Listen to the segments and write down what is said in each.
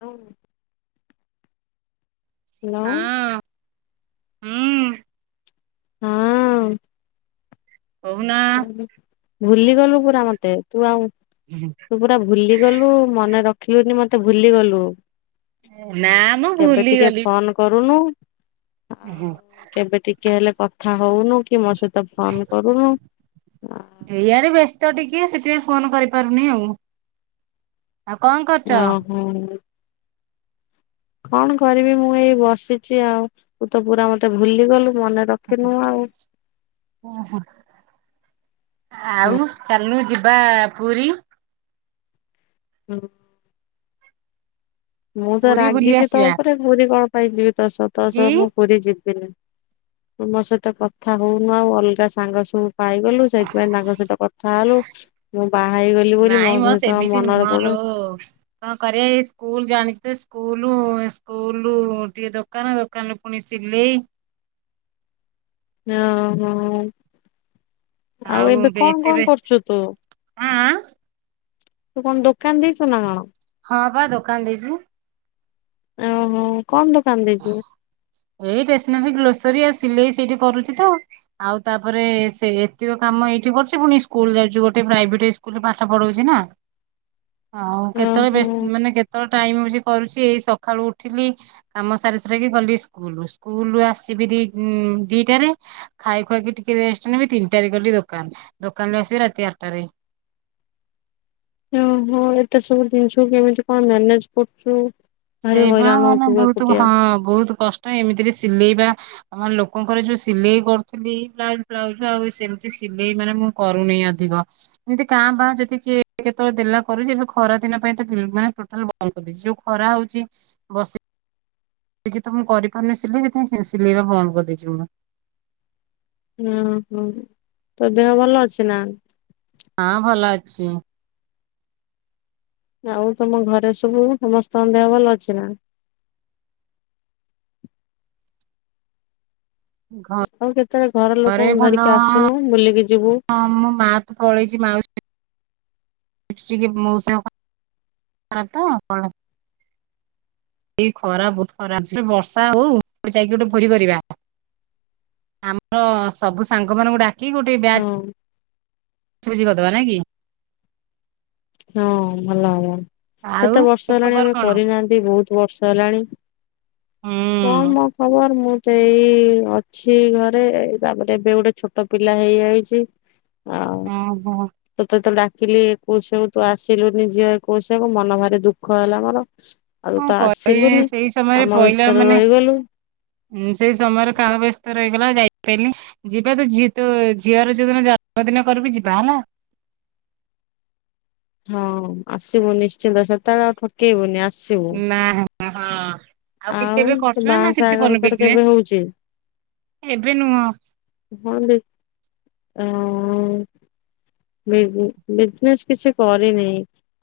ହଉ। ହେଲୋ ହଁ ହୁଁ ହଁ। କହୁନା। ଭୁଲିଗଲୁ ପୁରା ମତେ ତୁ ଆଉ ହୁଁଁ। ତୁ ପୁରା ଭୁଲିଗଲୁ ମନେ ରଖିଲୁନି ମତେ ଭୁଲିଗଲୁ। ନା ମ କେବେ ଟିକେ ଭୁଲିଗଲି। ଫୋନ କରୁନୁ। ଆଉ କେବେ ଟିକେ ହେଲେ କଥା ହଉନୁ କି ମୋସହିତ ସହିତ ଫୋନ କରୁନୁ। ଏଇଆଡେ ବ୍ୟସ୍ତ ଟିକେ ସେଥିପାଇଁ ଫୋନ କରିପାରୁନି ଆଉ। ଆଉ କଣ କରୁଛ? ହୁଁ କଣ କରିବି ମୁଁ ଏଇ ବସିଛି ଆଉ ତୁ ତ ପୁରା ମତେ ଭୁଲି ଗଲୁ ମନେ ରଖ ଓ ଓହୋ ଆଉ ଚାଲୁନୁ ଯିବା ପୁରୀ। ହୁଁ। ମୁଁ ତ ପୁରୀ ବୁଲି ରାଗିଚି ତୋ ଆସିବା ଉପରେ ପୁରୀ କଣ ପାଇଁ ଯିବି ତୋ ସହ ତୋ କି? ସହ ମୁଁ ପୁରୀ ଯିବିନି। ତ ମୋ ସହିତ କଥା ହଉନୁ ଆଉ ଅଲଗା ସାଙ୍ଗ ସବୁ। ପାଇଗଲୁ ସେଇଥିପାଇଁ ତାଙ୍କ ସହିତ କଥା ହେଲୁ। ମୁଁ ବାହା ହେଇଗଲି ବୋଲି ମୋ ସହିତ ମନର ପଡୁନି। ଓ। କଣ କରିବା ଏଇ ସ୍କୁଲ ଜାଣିଛି ତେ ସ୍କୁଲ ସ୍କୁଲରୁ ଟିକେ ଦୋକାନ। ଦୋକାନ ପୁଣିି ସିଲେଇ। ଯା ହଉ। ଆଉ ଏବେ କଣ ଏତେ କଣ ବ୍ୟସ୍ତ କରୁଚୁ ତୁ? ଆଁ ତୁ କଣ ଦୋକାନ ଦେଇଚୁ ନା କଣ। ହଁ ପା ଦୋକାନ ଦେଇଚି ମୁଁ। ଏ ଓହୋ କଣ ଦୋକାନ ଦେଇଚୁ? ଏଇ ଷ୍ଟେସନାରୀ ଗ୍ରୋସରୀ ଆଉ ସିଲେଇ ସେଇଠି କରୁଚି ତ। ଆଉ ତାପରେ ସେ ଏତିକ କାମ ଏଇଠି କରୁଚି ପୁଣି ସ୍କୁଲ ଯାଉଛି ଗୋଟେ ପ୍ରାଇଭେଟ ସ୍କୁଲରେ ପାଠ ପଢଉଛି ନା। ହଉ କେତେବେଳେ ଓହୋ ବେସ ମାନେ କେତେବେଳେ ଟାଇମ ମିଳୁଛି କରୁଚି ଏଇ ସକାଳୁ ଉଠିଲି। କାମ ସାରି ସୁରାକି ଗଲି ସ୍କୁଲ ସ୍କୁଲରୁ ଆସିବି ଦି ଉଁ ଦିଟାରେ। ଖାଇ ଖୁଆକି ଟିକେ ରେଷ୍ଟ୍ ନେବି ତିନିଟାରେ ଗଲି ଦୋକାନ ଦୋକାନ ରେ ଆସିବି ରାତି ଆଟାରେ। ୟ ହଁ ଏତେ ସବୁ ଜିନିଷକୁ କେମିତି କଣ ମ୍ୟାନେଜ କରୁଚୁ? ସେଇପା ମାନେ ବହୁତ ହଁ ବହୁତ କଷ୍ଟ ଏମିତିରେ ସିଲେଇବା। ଆମର ଲୋକଙ୍କର ଯୋଉ ସିଲେଇ କରୁଥୁଲି ବ୍ଲାଉଜ ଫ୍ଲାଉଜ୍ ଆଉ ସେମିତି ସିଲେଇ ମାନେ ମୁଁ କରୁନି ଆଧିକ। ଏମିତି କାଁ ଭାଁ ଯଦି କିଏ କେତେଳେ ଦେଲା କରୁଚି ଏବେ ଖରା ଦିନ ପାଇଁ ତ ବିଲ ମାନେ ଟୋଟାଲ ବନ୍ଦ କରିଦେଇଚି ଯୋଉ ଖରା ହଉ ଚି ବସି ନିଜେ ତ ମୁଁ କରିପାରୁନି ସିଲେଇ ସେଥିପାଇଁ ଫି ସିଲେଇବା ବନ୍ଦ କରିଦେଇଛି [inaudible] [unintelligible] ହଁ ତୋ ଦେହ ଭଲ ଅଛି ନା। ହଁ ଭଲ ଅଛି। ଆଉ ତମ ଘରେ ସବୁ ସମସ୍ତଙ୍କ ଦେହ ଭଲ ଅଛି ନା। ଘ ଆଉ କେତେବେଳେ ଘର ଘରେ ଲୋକଙ୍କୁ ଭଲ ଧରିକି ଆସୁନୁ ବୁଲିକି ଯିବୁ ହଁ ମୁଁ ମା। ପଳେଇଚି ମାଉସୀ ଏଠି ଟିକେ ମଉସାଙ୍କ [unintelligible] ଏଇ ଖରା ବହୁତ ଖରା ହଉଚି ବର୍ଷା ହଉ ଯାଇକି ଗୋଟେ ଭୋଜି କରିବା। ଆମର ସବୁ ସାଙ୍ଗମାନଙ୍କୁ ଡାକି ଗୋଟେ ବ୍ୟାଚ୍ ହଉ। ଭୋଜି କରିଦବା ନା କି। ହଁ ଭଲ ହବ। ଆଉ କେତେ ବର୍ଷ ତୋ ହେଲାଣି ଖବର ଆମେ କଣ? କରିନାହାନ୍ତି ବହୁତ ବର୍ଷ ହେଲାଣି ହୁଁ କଣ ମ ଖବର ମୁଁ ତ ଏଇ ଅଛି ଘରେ ତାପରେ ଏବେ ଗୋଟେ ଛୋଟ ପିଲା ହେଇଯାଇଚି। ଅ ହଁ। ତତେ ତ ଡାକିଲି ଏକୋସିଆକୁ ତୁ ଆସିଲୁନି ଝିଅ ଏକୋସିଆକୁ ମନ ଭାରି ଦୁଃଖ ହେଲା ମୋର। ଆଉ କଣ ତ କହିବି ଆସିଲୁନି ସେଇ କାମ ବ୍ୟସ୍ତରେ ରହିଗଲୁ। ହୁଁ ସେଇ ସମୟରେ କାମ ବ୍ୟସ୍ତ ରହିଗଲା ଯାଇ ପାଇଲିନି। ଯିବା ତ ଝି ତୋ ଝିଅର ଯୋଉଦିନ ଜନ୍ମଦିନ କରିବି ଯିବା ହେଲା। ହଁ ଆସିବୁ ନିଶ୍ଚିନ୍ତ ସେତେବେଳେ ଆଉ ଠକେଇବୁନି ଆସ ନା ଆଉ ଆଉ କିଛି ଏବେ ତୋ କରୁଛ ନା ନା ବାହାସାହା କିଛି ଆଗର କରୁନୁ ତୋର କେବେ ବିଜନେସ? ହଉଛି ଏବେ ନୁହଁ। ହଁ ଦେ ଆ ବିଜନ ବିଜନେସ୍ କିଛି କରିନି।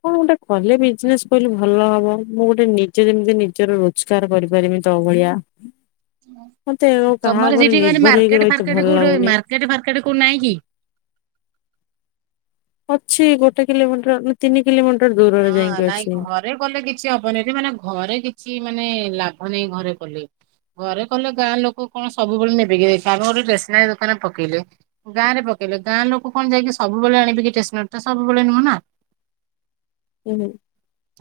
କଣ ଗୋଟେ କଲେ ବିଜନେସ କହିଲେ ଭଲ ହବ ମୁଁ ଗୋଟେ ନିଜେ ଯେମିତି ନିଜର ରୋଜ ଗାର କରିପାରମି ତ ଭଳିଆ। ମତେ ଆଉ କାହା ତମର ଉପରେ ସେଠି ମାନେ ନିର୍ଭର ହେଇକି ମାର୍କେଟ ରହିତେ ଭଲ ଫାର୍କେଟ କୋଉଠି ମାର୍ ଲାଗୁନି। ମାର୍କେଟ ଫର୍କେଟ କୋଉଠି ନାହିଁ କି? ଅଛି ଗୋଟେ କିଲୋମିଟର ଦି ତିନି କିଲୋମିଟର ଦୂରରେ ହଁ ଯାଇକି ନାଇଁ ଅଛି। ଘରେ କଲେ କିଛି ହବନିରେ ମାନେ ଘରେ କିଛି ମାନେ ଲାଭ ନହିଁ ଘରେ କଲେ। ଘରେ କଲେ ଗାଁ ଲୋକ କଣ ସବୁବେଳେ ନେବେକି ଆମେ ଗୋଟେ ଷ୍ଟେସନାରୀ ଦୋକାନରେ ପକେଇଲେ ଗାଁରେ ପକେଇଲେ ଗାଁ ଲୋକ କଣ ଯାଇକି ସବୁବେଳେ ଆଣିବେକି ଷ୍ଟେସନାରୀ ତ ସବୁବେଳେ ନୁହଁ ନା। ହୁଁ ହୁ।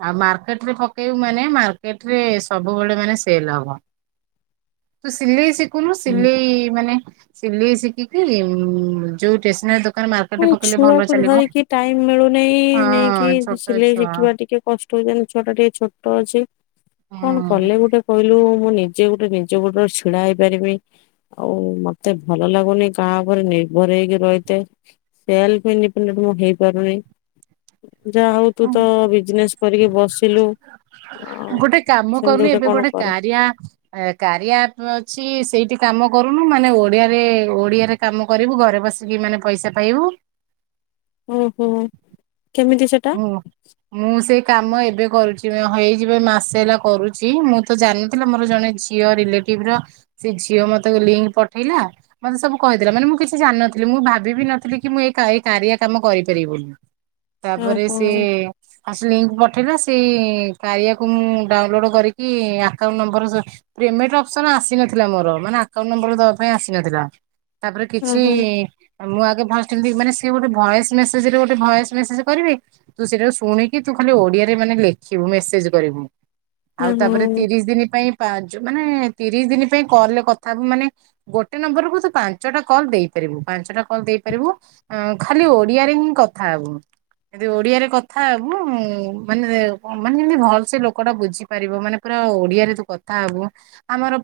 ଆଉ ମାର୍କେଟ ରେ ପକେଇବୁ ମାନେ ମାର୍କେଟ ରେ ସବୁବେଳେ ମାନେ ସେଲ ହବ। ତୁ ସିଲେଇ ଶିଖୁନୁ ହୁଁ। ସିଲେଇ ମାନେ ସିଲେଇ ଶିଖିକି ଯୋଉ ଟେସନାରୀ ଦୋକାନ ମାର୍କେଟରେ ପକେଇଲେ ଭଲ ଛୁଆକୁ ଚାଲିବ। ଧରିକି ଟାଇମ ମିଳୁନିଁ ହଁ ନେଇକି କି ଛୋଟ ସିଲେଇ ଛୁଆ ଶିଖିବା ଟିକେ କଷ୍ଟ ହେଇଯିବ ଛୁଆ ଟା ଟିକେ ଛୋଟ ଅଛି। କଣ ହୁଁ। କଲେ ଗୋଟେ କହିଲୁ ମୁଁ ନିଜେ ଗୋଟେ ନିଜ ଗୋଡ଼ର ଛିଡା ହେଇପାରିବି। ଆଉ ମତେ ଭଲ ଲାଗୁନି କାହା ଆଗରେ ନିର୍ଭରେ ହେଇକି ରହିତେ। ସେଲ ନି ହେଇପାରୁନି [unintelligible] ଯା ହଉ ତୁ ତ ବିଜ୍ ନେସ କରିକି ବସିଲୁ। ହଉ ସେମିତି ଗୋଟେ କଣ କରେ। ବ୍ୟାଙ୍କ କାରିଆପ ଅଛି ସେଇଠି କାମ କରୁନୁ ମାନେ ଓଡିଆରେ ଓଡିଆରେ କାମ କରିବୁ ଘରେ ବସିକି ମାନେ ପଇସା ପାଇବୁ। ଓହୋ କେମିତି ସେଟା? ହୁଁ ମୁଁ ସେଇ କାମ ଏବେ କରୁଛି ହେଇଯିବ ମାସ ହେଲା କରୁଛି ମୁଁ ତ ଜାଣୁଥିଲି ମୋର ଜଣେ ଝିଅ ରିଲେଟିଭ ର ସେ ଝିଅ ମତେ ଲିଙ୍କ ପଠେଇଲା। ମତେ ସବୁ କହିଥିଲା ମାନେ ମୁଁ କିଛି ଜାଣିନଥିଲି ମୁଁ ଭାବିବି ନଥିଲି କି ମୁଁ ଏ ଏ କାରିଆ କାମ କରିପାରିବି ବୋଲି। ତାପରେ ଓହୋ ସେ ଆଉ ସେ ଲିଙ୍କ ପଠେଇଲା ସେଇ କାରିଆକୁ ମୁଁ ଡାଉନଲୋଡ କରିକି ଆକାଉଣ୍ଟ ନମ୍ବର ପେମେଣ୍ଟ ଅପସନ୍ ଆସିନଥିଲା ମୋର ମାନେ ଆକାଉଣ୍ଟ ନମ୍ବର ଦେବା ପାଇଁ ଆସିନଥିଲା। ତାପରେ କିଛି ଓହୋ ମୁଁ ଆଗେ ଫାଷ୍ଟ ଏମିତି ମାନେ ସ ଗୋଟେ ଭଏସ ମେସେଜ ରେ ଗୋଟେ ଭଏସ ମେସେଜ କରିବେ ତୁ ସେଇଟା ଶୁଣିକି ତୁ ଖାଲି ଓଡିଆରେ ମାନେ ଲେଖିବୁ ମେସେଜ କରିବୁ। ଆଉ ଓହୋ ତାପରେ ତିରିଶ ଦିନ ପାଇଁ ପା ମାନେ ତିରିଶ ଦିନ ପାଇଁ କଲେ କଥାହବୁ ମାନେ ଗୋଟେ ନମ୍ବରକୁ ତୁ ପାଞ୍ଚଟା କଲ ଦେଇପାରିବୁ ପାଞ୍ଚଟା କଲ୍ ଦେଇପାରିବୁ। ହୁଁ ଖାଲି ଓଡିଆରେ ହିଁ କଥା ହବୁ। ଯଦି ଓଡିଆରେ କଥା ହେବୁ ମାନେ ମାନେ ଯେମତି ଭଲ ସେ ଲୋକଟା ବୁଝିପାରିବ ମାନେ ପୁରା ଓଡିଆରେ ତୁ କଥା ହବୁ। ଆମର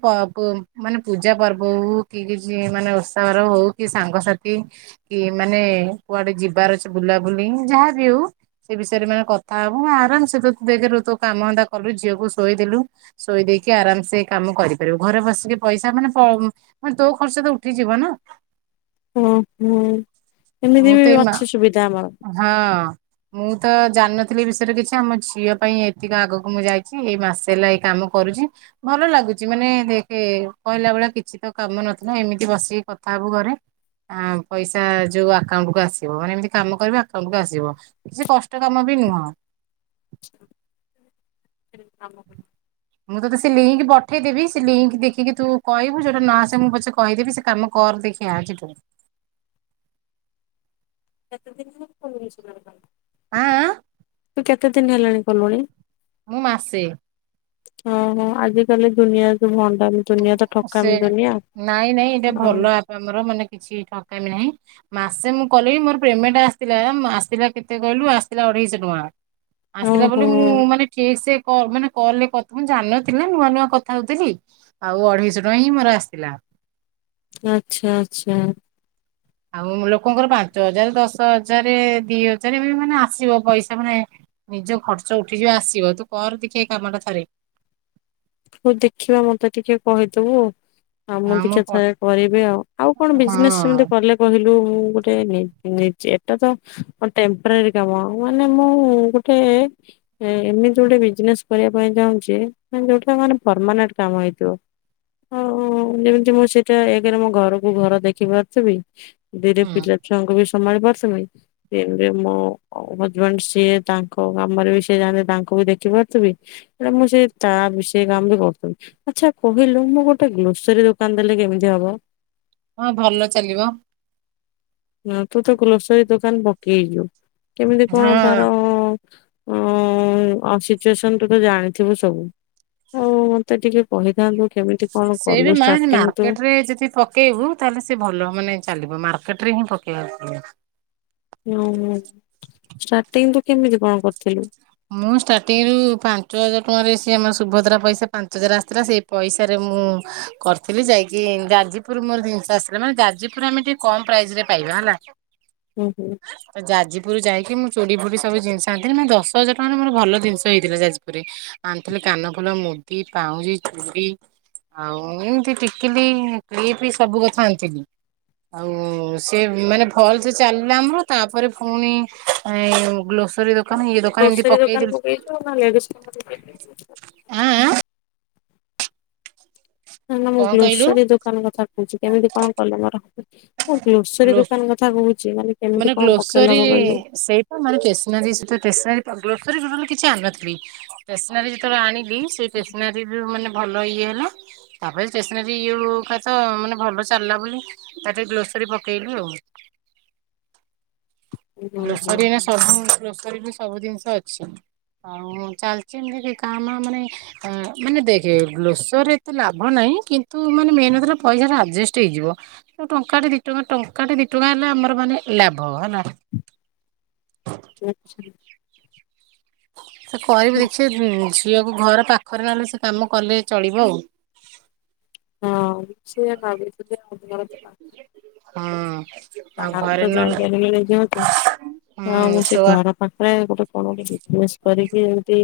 ମାନେ ପୂଜା ପର୍ବ ହଉ କି କିଛି ମାନେ ଉତ୍ସାବର ହଉ କି ସାଙ୍ଗସାଥି କି ମାନେ କୁଆଡେ ଯିବାର ଅଛି ବୁଲାବୁଲି ଯାହାବି ହଉ। ସେ ବିଷୟରେ ମାନେ କଥା ହବ ଆରାମ ସେ ତୁ ଦେଖିଲୁ ତୁ କାମଧନ୍ଦା କଲୁ ଝିଅକୁ ଶୋଇଦେଲୁ। ଶୋଏଇ ଦେଇେଇକି ଆରାମସେକାମ କରିପାରିବୁ ଘରେ ବସିକି ପଇସା ମାନେକମ୍ ମାନେ ତୋ ଖର୍ଚ୍ଚ ତ ଉଠିଯିବ ନା। ହୁଁ ହୁଁ ମୁଁ ଏମିତି ତ ବି ଏଇ ମା ଅଛି ସୁବିଧା ଆମର। ହଁ ମୁଁ ତ ଜାଣିନଥିଲି ଏ ବିଷୟରେ କିଛି ଆମ ଝିଅ ପାଇଁ ଏତିକି ଆଗକୁ ମୁଁ ଯାଇଛି। ଏଇ ମାସେ ହେଲା ଏଇ କାମ କରୁଛି। ଭଲ ଲାଗୁଛି ମାନେ ଦେଖେ କହିଲା ଭେଳିଆ କିଛି ତ କାମ ନଥିଲା ଏମିତି ବସିକି କଥା ହବୁ ଘରେ। ହଁ ପଇସା ଯୋଉ ଆକାଉଣ୍ଟ କୁ ଆସିବ ମାନେ ଏମତି କାମ କର ଆକାଉଣ୍ଟ କୁ ଆସିବ। ସେ କଷ୍ଟ କାମ ବି ନୁହଁ। କାମ ମୁଁ ତୋତେ ସେ ଲିଙ୍କ ପଠେଇଦେବି ସେ ଲିଙ୍କ ଦେଖିକି ତୁ କହିବୁ ଯଦି ନ ଆସେ ମୁଁ ପଛେ କହିଦେବି ସେ କାମ କର ଦେ [unintelligible] କେତେ ଦିନ ହେଲା [unintelligible] ଆଁ ଆଁ ତୁ କେତେ ଦିନ ହେଲାଣି କଲୁଣି? ମୁଁ ମାସେ। ଓହୋ ଆଜି କାଲି ଦୁନିଆ ତ ଭଣ୍ଡ ନୁ ଦୁନିଆ ସେ ନାଇଁ ନାଇଁ ଏଇଟା ଓ ଭଲ ଆପଣଙ୍କର ମାନେ କିଛି ଠକା ନାହିଁ। ମାସେ ମୁଁ କଲି ମୋର ପେମେଣ୍ଟ ଆସିଥିଲା ଆସିଲା କେତେ କହିଲୁ ଆସିଲା ଅଢେଇଶହ ଟଙ୍କା। ଆସିଲା ଓହୋ ବୋଲି ମୁଁ ମାନେ ଠିକ୍ ସେ କ ମାନେ କଲ୍ ରେ କଥା ମୁଁ ଜାଣିନଥିଲି ନୂଆ ନୂଆ କଥା ହଉଥିଲି। ଆଉ ଅଢ଼େଇଶହ ଟଙ୍କା ହିଁ ମୋର ଆସିିଥିଲା। ଆଛା ଆଚ୍ଛା। ଆଉ ଲୋକଙ୍କର ପାଞ୍ଚ ହଜାର ଦଶ ହଜାର ଦି ହଜାର ଏବେ ମାନେ ଆସିବ ପଇସା ମାନେ ନିଜ ଖର୍ଚ୍ଚ ଉଠିଯିବ ଆସିବ। ତୁ କର ଦେଖା ଏଇ କାମଟା ଥରେ। ହଉ ଦେଖିବା ମତେ ଟିକେ କହିଦେବୁ ଆଉ। ହ ମୁଁ ହଁ ଟିକେ ପ ଥରେ କରିବି ଆଉ। ଆଉ କଣ ହଁ ବିଜିନେସ ସେମିତି କଲେ କହିଲୁ ମୁ ଗୋଟେ ଏଟା ତ ଟେମ୍ପୋରାରୀ କାମ ମାନେ ମୁଁ ଗୋ ଗଟେ ଏମିତି ଗୋଟେ ବିଜନେସ କରିବା ପାଇଁ ଚାହୁଁଚି ମାନେ ଯୋଉଠି ସେମାନେେ ପରମାନେଣ୍ଟ କାମ ହେଇଥିବ। ହଁ ଯେମିତି ମୁଁ ସେଇଟା ଏକରେ ମୋ ଘରକୁ ଘର ଦେଖିପାରୁଥିବି ଦିରେ ହୁଁ ପିଲା ଛୁଆଙ୍କୁ ବି ସମ୍ଭାଳି ପାରୁଥୁମି ସେ ମୋ ହଜବେଣ୍ଡ ସିଏ ତାଙ୍କ କାମରେ ବି ସିଏ ଯାହା ହେନେ ତାଙ୍କୁ ବି ଦେଖିପରୁଥୁବି ଆ ମୁ ଯେ ତା ବି ସେ କାମ ବି କରୁଚୁ। ଆଚ୍ଛା କହିଲୁ ମୁ ଗୋଟେ ଗ୍ରୋସରୀ ଦୋକାନ ଦେଲେ କେମିତି ହବ? ହଁ ଭଲ ଚାଲିବ। ହ ତୁ ତ ଗ୍ରୋସରୀ ଦୋକାନ ପକେଇ ଯୁ କେମିତି କଣ ହଁ। ତାର ଓ ଆଉ ସିଚୁଏସନ ତୁ ତ ଜାଣିଥିବୁ ସବୁ ହଉ ମତେ ଟିକେ କହିଥାନ୍ତୁ କେମିତି କଣ ସେଇ କଲୁ ବି ମା ଷ୍ଟାର୍ଟିଂ ତୁ? ମାର୍କେଟ ରେ ଯଦି କ କେହୁ ତାନେ ସେ ଭଲ ମାନେ ଚାଲିବ ମାର୍କେଟ ହିଁ ପକେଇବା [unintelligible] ହ ଷ୍ଟାର୍ଟିଙ୍ଗ ତୁ କେମିତି କଣ କରିଥିଲୁ? ମୁଁ ଷ୍ଟାର୍ଟିଂରୁୁ ପାଞ୍ଚ ହଜାର ଟଙ୍କାରେ ସି ଆମ ସୁଭଦ୍ରା ପଇସା ପାଞ୍ଚ ହଜାର ଆସିଥିଲା। ସେ ପଇସାରେ ମୁଁ କରିଥିଲି, ଯାଇକି ଗାଜିପୁର ମୋର ଜିନିଷ ଆସିଲାନା ଯାଜପୁର ଆମେ ଟିକେ କମ୍ ପ୍ରାଇସରେ ପାଇବା ହେଲା। ହୁଁ ହୁଁ ତ ଯାଜପୁରରୁ ଯାଇକି ମୁଁ ଚୁଡି ଫୁଡି ସବୁ ଜିନିଷ ଆଣିଥିଲି ମୁ ଦଶ ଛ ହଜାର ଟଙ୍କ ମୋର ଭଲ ଜିନିଷ ହେଇଥିଲା ଯାଜପୁରରେ। ଆଣିଥିଲି କାନଫୁଲ, ମୁଦି, ପାଉଁଜି, ଚୁଡି ଆଉ ଏମତି ଟିକିଲି, କ୍ଲିପି ସବୁ କଥା ଆଣିଥିଲି। ଆଉ ସେ ମାନେ ଭଲ୍ ସେ ଚାଲିଲା ଆମର ତାପରେ ଫୁଣି ଗ୍ଲୋସ୍ [unintelligible] ଗ୍ରୋସରୀ ଦୋକାନ ପକେଇଥିବ ନହଲେ ଲେଡିଜ୍ କର୍ଣ୍ଣର ପକେଇଥିବ ଆଁ -ଆଁ। ନା ନା ମୁଁ କଣ କହିଲୁ ଗ୍ଲୋସରୀ ଦୋକାନ କଥା କହୁଚି କେମିତି କଣ କଲେ ମୋର ହବ ମୁଁ ଗ୍ଲୋସରୀ ଗ୍ଲୋ ଦୋକାନ କଥା କଥା କହୁଚି ମାନେ କେମିତି ମାନେ କଣ ପକେଇଲେ ଗ୍ଲୋସରୀ ହବ କହିଲୁ? ସେଇ [unintelligible] କିଛି ଆଣିନଥିଲି ଷ୍ଟେସନାରୀ ଯେତେବେଳେ ଆଣି ଲି ସେ ଷ୍ଟେସନାରୀ ବି ମାନେ ଭଲ ଇଏ ହେଲା। ତାପରେ ଷ୍ଟେସନାରୀ ଇଏ ହଉ ହଉକା ତ ମାନେ ଭଲ ଚାଲିଲା ବୋଲି ତାପରେ ଗ୍ଲୋସରୀ ପକେଇଲୁ ଆଉ। ହୁଁ ହୁଁ ଗ୍ଲୋସରୀ ଏଇନା ସବୁ ଗ୍ଲୋସରୀରେ ସବୁ ଜିନିଷ ଅଛି। ଆଉ ଚାଲିଚି ଏମିତି କି କାମ ମାନେ ମାନେ ଦେଖେ ଗ୍ଲୋସରୀରେ ଏତେ ଲାଭ ନାହିଁ କିନ୍ତୁ ମାନେ ମେନ୍ ହେଲା ପଇସା ଟା ଆଜେଷ୍ଟ୍ ହେଇଯିବ। ଆ ଟଙ୍କାଟେ ଦି ଟଙ୍କା ଟଙ୍କାଟେ ଦି ଟଙ୍କା ହେଲା ଆମର ମାନେ ଲାଭ ହେଲା। [inaudible] ସେ କରିବି ଦେଖିବେ ଝିଅକୁ ଘର ପାଖରେ ନହଲେ ସେ କାମ କଲେ ଚଳିବ ଆଉ। ହଁ [unintelligible] ହଁ। ଆଉ ବାହାରକୁ ଘରେ ତ ନହେଲେ ଯାଇପାରି [unintelligible] ହୁଁ ଆଉ ମୁଁ ସେ ଛୁଆ ଘର [unintelligible] ଗୋଟେ କଣ ବିଜ୍ନେସ୍ କରିକି ଏମତି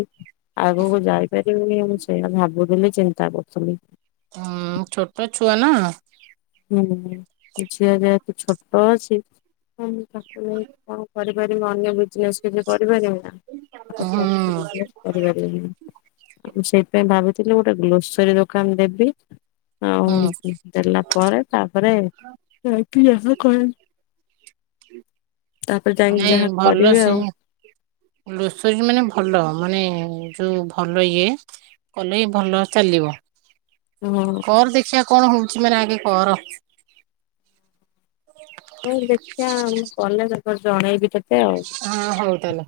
ଆଗକୁ ଯାଇପାରି [unintelligible] ମୁଁ ସେଇଆ ଭାବୁଥିଲି ଚିନ୍ତା କରୁଥିଲି। ଉଁ- ଛୋଟ ଛୁଆ ନା। ହୁଁ ଝିଅ ଯେହେତୁ ଛୋଟ ଅଛି ହଁ ମୁଁ ତାକୁ ନେଇ କଣ କରିପାରିବି ଅନ୍ୟ ବିଜ୍ନେସ୍ କିଛି କରିପାରିବି ନା। ହୁଁ [unintelligible] ଆଉ ମୁଁ ସେଇଥିପାଇଁ ଭାବିଥିଲି ଗୋଟେ ଗ୍ଲୋସରୀ ଦୋକାନ୍ ଦେବି ଆଉ ହୁଁ ଦେଲା ପରେ ତାପରେ ଯାଇଥିଲି [unintelligible] କରି। ତାପରେ ଯାଇଁକି ଯାହା କରିବେ ଆଉ। ଗ୍ଲୋସରୀ ମାନେ ଭଲ ମାନେ ଯଉ ଭଲ ଇଏ। କଲେ ବି ଭଲ ଚାଲିବ। ହୁଁ। କର ଦେଖିବା କଣ ହଉଚି ମାନେ ଆଗେ କର। ହୁଁ ଦେଖିବା ମୁଁ କଲେ ତତେ ଜଣେଇବି ତତ୍ ହଁ ହଉ ତାହାଲେ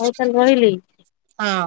ହଉ ତାହେଲେ ରହିଲି। ହଁ।